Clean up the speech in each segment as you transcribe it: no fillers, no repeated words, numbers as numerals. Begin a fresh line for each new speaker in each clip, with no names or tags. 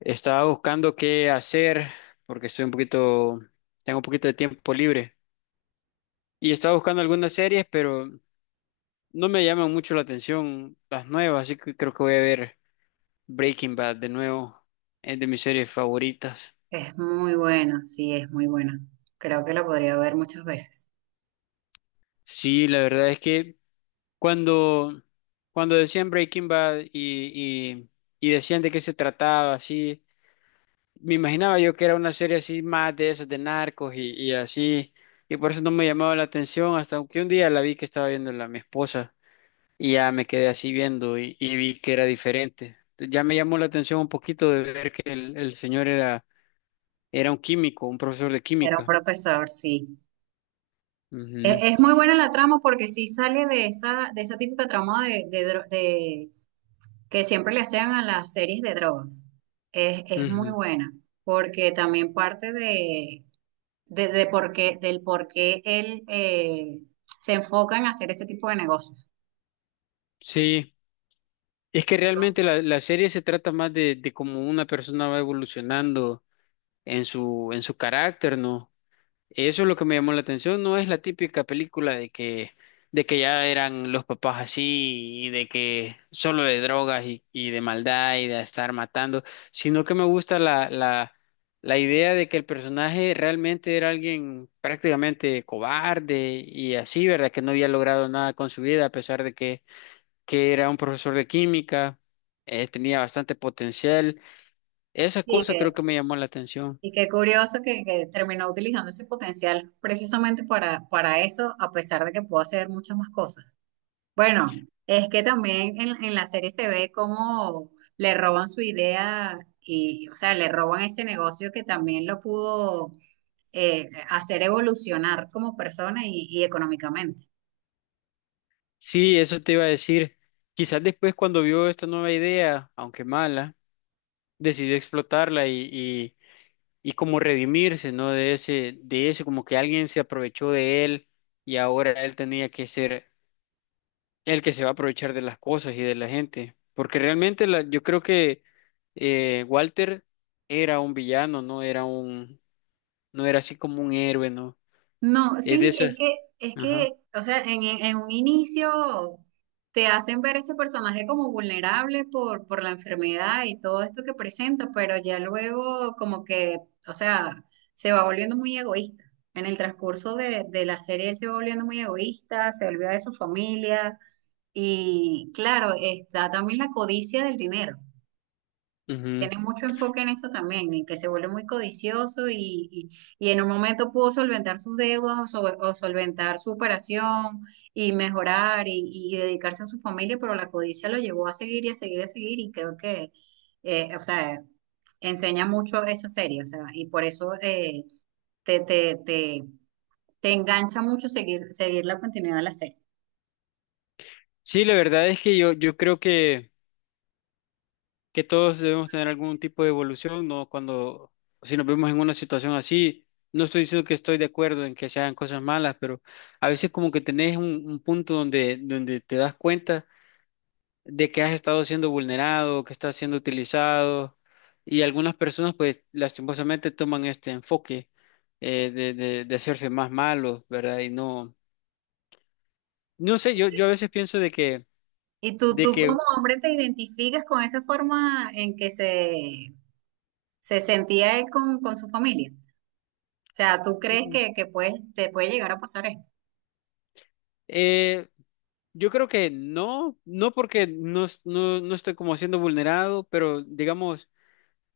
Estaba buscando qué hacer porque estoy un poquito, tengo un poquito de tiempo libre. Y estaba buscando algunas series, pero no me llaman mucho la atención las nuevas, así que creo que voy a ver Breaking Bad de nuevo. Es de mis series favoritas.
Es muy buena, sí, es muy buena. Creo que la podría ver muchas veces.
Sí, la verdad es que cuando, cuando decían Breaking Bad y decían de qué se trataba, así. Me imaginaba yo que era una serie así más de esas de narcos y así, y por eso no me llamaba la atención, hasta que un día la vi que estaba viendo la mi esposa y ya me quedé así viendo y vi que era diferente. Ya me llamó la atención un poquito de ver que el señor era, era un químico, un profesor de
Era un
química.
profesor, sí. Muy buena la trama porque sí sale de esa típica trama de que siempre le hacían a las series de drogas. Es
Ujú,
muy
ujú.
buena porque también parte de por qué, del por qué él se enfoca en hacer ese tipo de negocios.
Sí, es que
¿No?
realmente la serie se trata más de cómo una persona va evolucionando en su carácter, ¿no? Eso es lo que me llamó la atención, no es la típica película de que ya eran los papás así y de que solo de drogas y de maldad y de estar matando, sino que me gusta la idea de que el personaje realmente era alguien prácticamente cobarde y así, ¿verdad? Que no había logrado nada con su vida a pesar de que era un profesor de química, tenía bastante potencial. Esa
Sí,
cosa creo
que
que me llamó la atención.
y qué curioso que terminó utilizando ese potencial precisamente para eso, a pesar de que pudo hacer muchas más cosas. Bueno, es que también en la serie se ve cómo le roban su idea y, o sea, le roban ese negocio que también lo pudo hacer evolucionar como persona y económicamente.
Sí, eso te iba a decir. Quizás después cuando vio esta nueva idea, aunque mala, decidió explotarla y como redimirse, ¿no? De ese, como que alguien se aprovechó de él y ahora él tenía que ser el que se va a aprovechar de las cosas y de la gente. Porque realmente la- yo creo que Walter era un villano, no era un, no era así como un héroe, ¿no?
No,
Es de
sí,
esas. Ajá.
o sea, en un inicio te hacen ver ese personaje como vulnerable por la enfermedad y todo esto que presenta, pero ya luego como que, o sea, se va volviendo muy egoísta. En el transcurso de la serie él se va volviendo muy egoísta, se olvida de su familia y claro, está también la codicia del dinero,
Ujú.
tiene mucho enfoque en eso también, en que se vuelve muy codicioso y en un momento pudo solventar sus deudas o solventar su operación y mejorar y dedicarse a su familia, pero la codicia lo llevó a seguir y a seguir y a seguir y creo que, o sea, enseña mucho esa serie, o sea, y por eso te, te, te, te engancha mucho seguir, seguir la continuidad de la serie.
Sí, la verdad es que yo creo que todos debemos tener algún tipo de evolución, ¿no? Cuando, si nos vemos en una situación así, no estoy diciendo que estoy de acuerdo en que se hagan cosas malas, pero a veces como que tenés un punto donde, donde te das cuenta de que has estado siendo vulnerado, que estás siendo utilizado, y algunas personas pues lastimosamente toman este enfoque de hacerse más malos, ¿verdad? Y no, no sé, yo a veces pienso
¿Y tú,
de
tú
que
como hombre te identificas con esa forma en que se sentía él con su familia? O sea, ¿tú crees que puedes, te puede llegar a pasar esto?
Eh, yo creo que no, no porque no, es- no, no estoy como siendo vulnerado, pero digamos,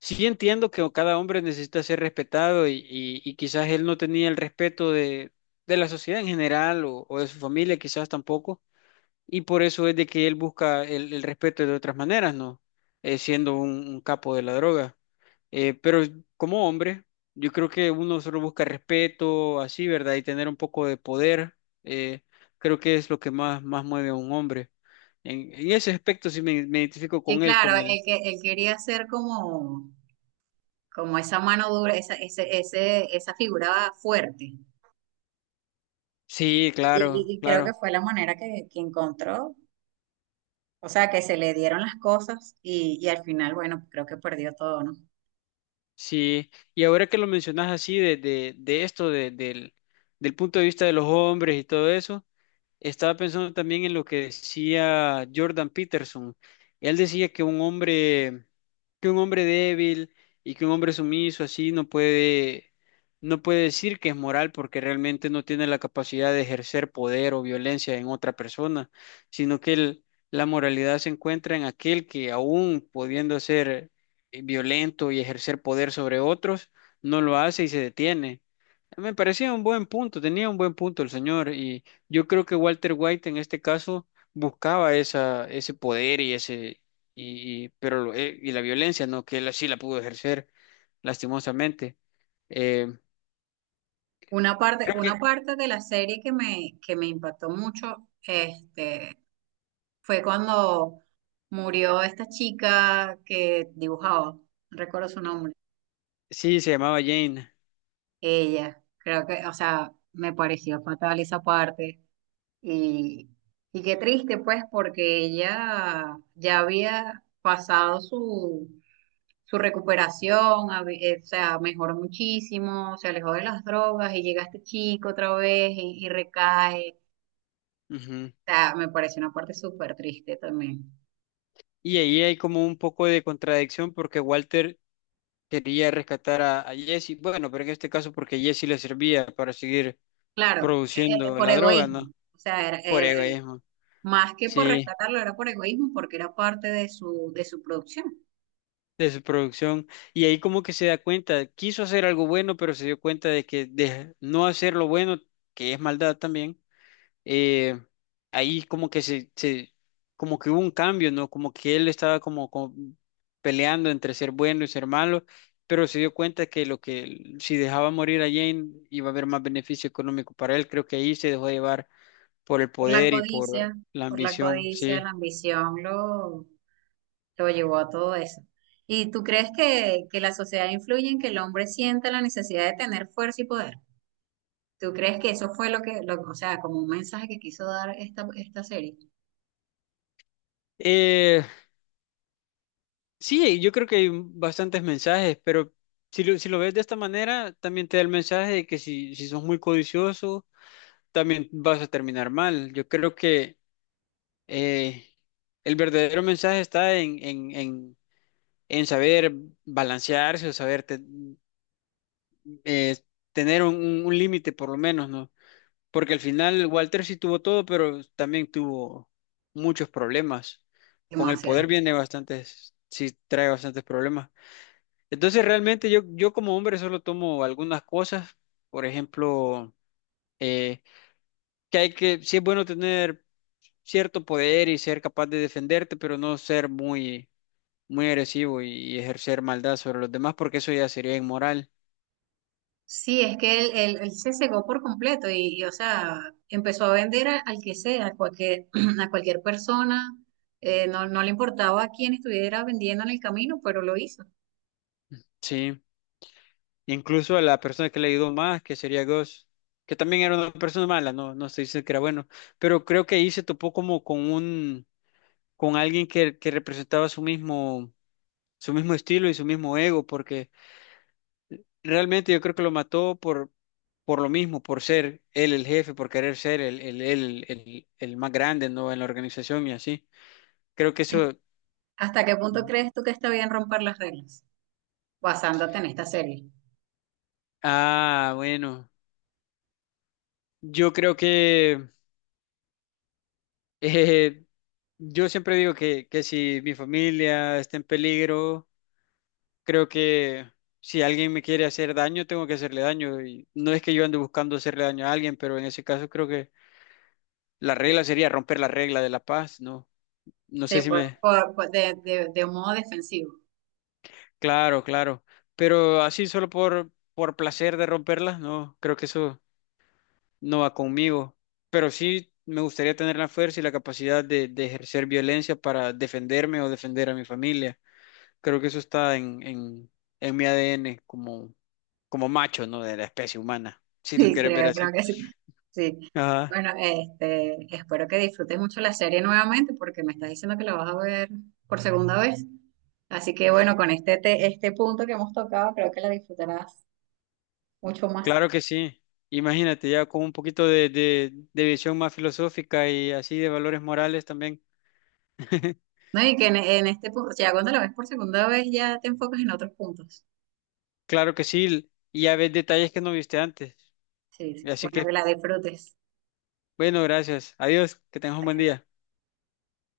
sí entiendo que cada hombre necesita ser respetado y quizás él no tenía el respeto de la sociedad en general o de su familia, quizás tampoco. Y por eso es de que él busca el respeto de otras maneras, ¿no? Siendo un capo de la droga. Pero como hombre, yo creo que uno solo busca respeto, así, ¿verdad? Y tener un poco de poder, eh, creo que es lo que más, más mueve a un hombre. En ese aspecto sí me identifico
Y
con él,
claro,
con
él,
él.
que, él quería ser como, como esa mano dura, esa, ese, esa figura fuerte.
Sí, claro,
Y creo que
claro,
fue la manera que encontró. O sea, que se le dieron las cosas y al final, bueno, creo que perdió todo, ¿no?
sí. Y ahora que lo mencionas así de esto, de- del, del punto de vista de los hombres y todo eso. Estaba pensando también en lo que decía Jordan Peterson. Él decía que un hombre débil y que un hombre sumiso así no puede, no puede decir que es moral porque realmente no tiene la capacidad de ejercer poder o violencia en otra persona, sino que el- la moralidad se encuentra en aquel que aún pudiendo ser violento y ejercer poder sobre otros, no lo hace y se detiene. Me parecía un buen punto, tenía un buen punto el señor y yo creo que Walter White en este caso buscaba esa, ese poder y ese pero lo- y la violencia, ¿no? Que él así la pudo ejercer lastimosamente. Eh, creo
Una
que
parte de la serie que me impactó mucho, este, fue cuando murió esta chica que dibujaba, no recuerdo su nombre.
sí, se llamaba Jane.
Ella, creo que, o sea, me pareció fatal esa parte. Y, y qué triste, pues, porque ella ya había pasado su, su recuperación, o sea, mejoró muchísimo, se alejó de las drogas y llega este chico otra vez y recae.
Ujú.
O sea, me pareció una parte súper triste también.
Y ahí hay como un poco de contradicción porque Walter quería rescatar a Jesse, bueno, pero en este caso porque Jesse le servía para seguir
Claro,
produciendo
por
la droga,
egoísmo.
¿no?
O sea,
Por egoísmo.
más que por
Sí.
rescatarlo, era por egoísmo porque era parte de su producción.
De su producción y ahí como que se da cuenta, quiso hacer algo bueno, pero se dio cuenta de que de no hacer lo bueno, que es maldad también, eh, ahí como que como que hubo un cambio, ¿no? Como que él estaba como, como peleando entre ser bueno y ser malo, pero se dio cuenta que lo que si dejaba morir a Jane iba a haber más beneficio económico para él, creo que ahí se dejó llevar por el
Por la
poder y por
codicia,
la
por la
ambición,
codicia,
sí.
la ambición lo llevó a todo eso. ¿Y tú crees que la sociedad influye en que el hombre sienta la necesidad de tener fuerza y poder? ¿Tú crees que eso fue lo que, lo- o sea, como un mensaje que quiso dar esta, esta serie?
Eh, Sí, yo creo que hay bastantes mensajes, pero si lo, si lo ves de esta manera, también te da el mensaje de que si, si sos muy codicioso, también vas a terminar mal. Yo creo que eh, el verdadero mensaje está en saber balancearse o saber te- eh, tener un límite por lo menos, ¿no? Porque al final Walter sí tuvo todo, pero también tuvo muchos problemas. Con el
Demasiado.
poder viene bastantes, sí trae bastantes problemas. Entonces realmente yo como hombre solo tomo algunas cosas, por ejemplo, eh, que hay que, sí es bueno tener cierto poder y ser capaz de defenderte, pero no ser muy, muy agresivo y ejercer maldad sobre los demás, porque eso ya sería inmoral,
Sí, es que él- él se cegó por completo y, o sea, empezó a vender al que sea, a cualquier, a cualquier persona. No, no le importaba a quién estuviera vendiendo en el camino, pero lo hizo.
sí. Incluso a la persona que le ayudó más, que sería Ghost, que también era una persona mala, no, no se dice que era bueno, pero creo que ahí se topó como con un, con alguien que representaba su mismo estilo y su mismo ego, porque realmente yo creo que lo mató por lo mismo, por ser él el jefe, por querer ser el más grande, ¿no? En la organización y así. Creo que eso...
¿Hasta qué punto crees tú que está bien romper las reglas? Basándote en esta serie.
Ah, bueno. Yo creo que... eh, yo siempre digo que si mi familia está en peligro, creo que si alguien me quiere hacer daño, tengo que hacerle daño. Y no es que yo ande buscando hacerle daño a alguien, pero en ese caso creo que la regla sería romper la regla de la paz, ¿no? No sé
Sí,
si me,
de un modo defensivo.
claro, claro. Pero así solo por placer de romperlas, no, creo que eso no va conmigo. Pero sí me gustaría tener la fuerza y la capacidad de ejercer violencia para defenderme o defender a mi familia. Creo que eso está en mi ADN como, como macho, ¿no? De la especie humana, si lo
Sí,
quieres ver
creo, creo
así.
que sí. Sí.
Ajá,
Bueno, este, espero que disfrutes mucho la serie nuevamente porque me estás diciendo que la vas a ver por segunda vez. Así que bueno, con este, este punto que hemos tocado, creo que la disfrutarás mucho más.
claro que sí. Imagínate, ya con un poquito de, de visión más filosófica y así de valores morales también.
No, y que en este punto, ya cuando la ves por segunda vez, ya te enfocas en otros puntos.
Claro que sí, y ya ves detalles que no viste antes.
Sí, sí.
Así
Bueno, que
que,
la disfrutes.
bueno, gracias. Adiós, que tengas un buen día.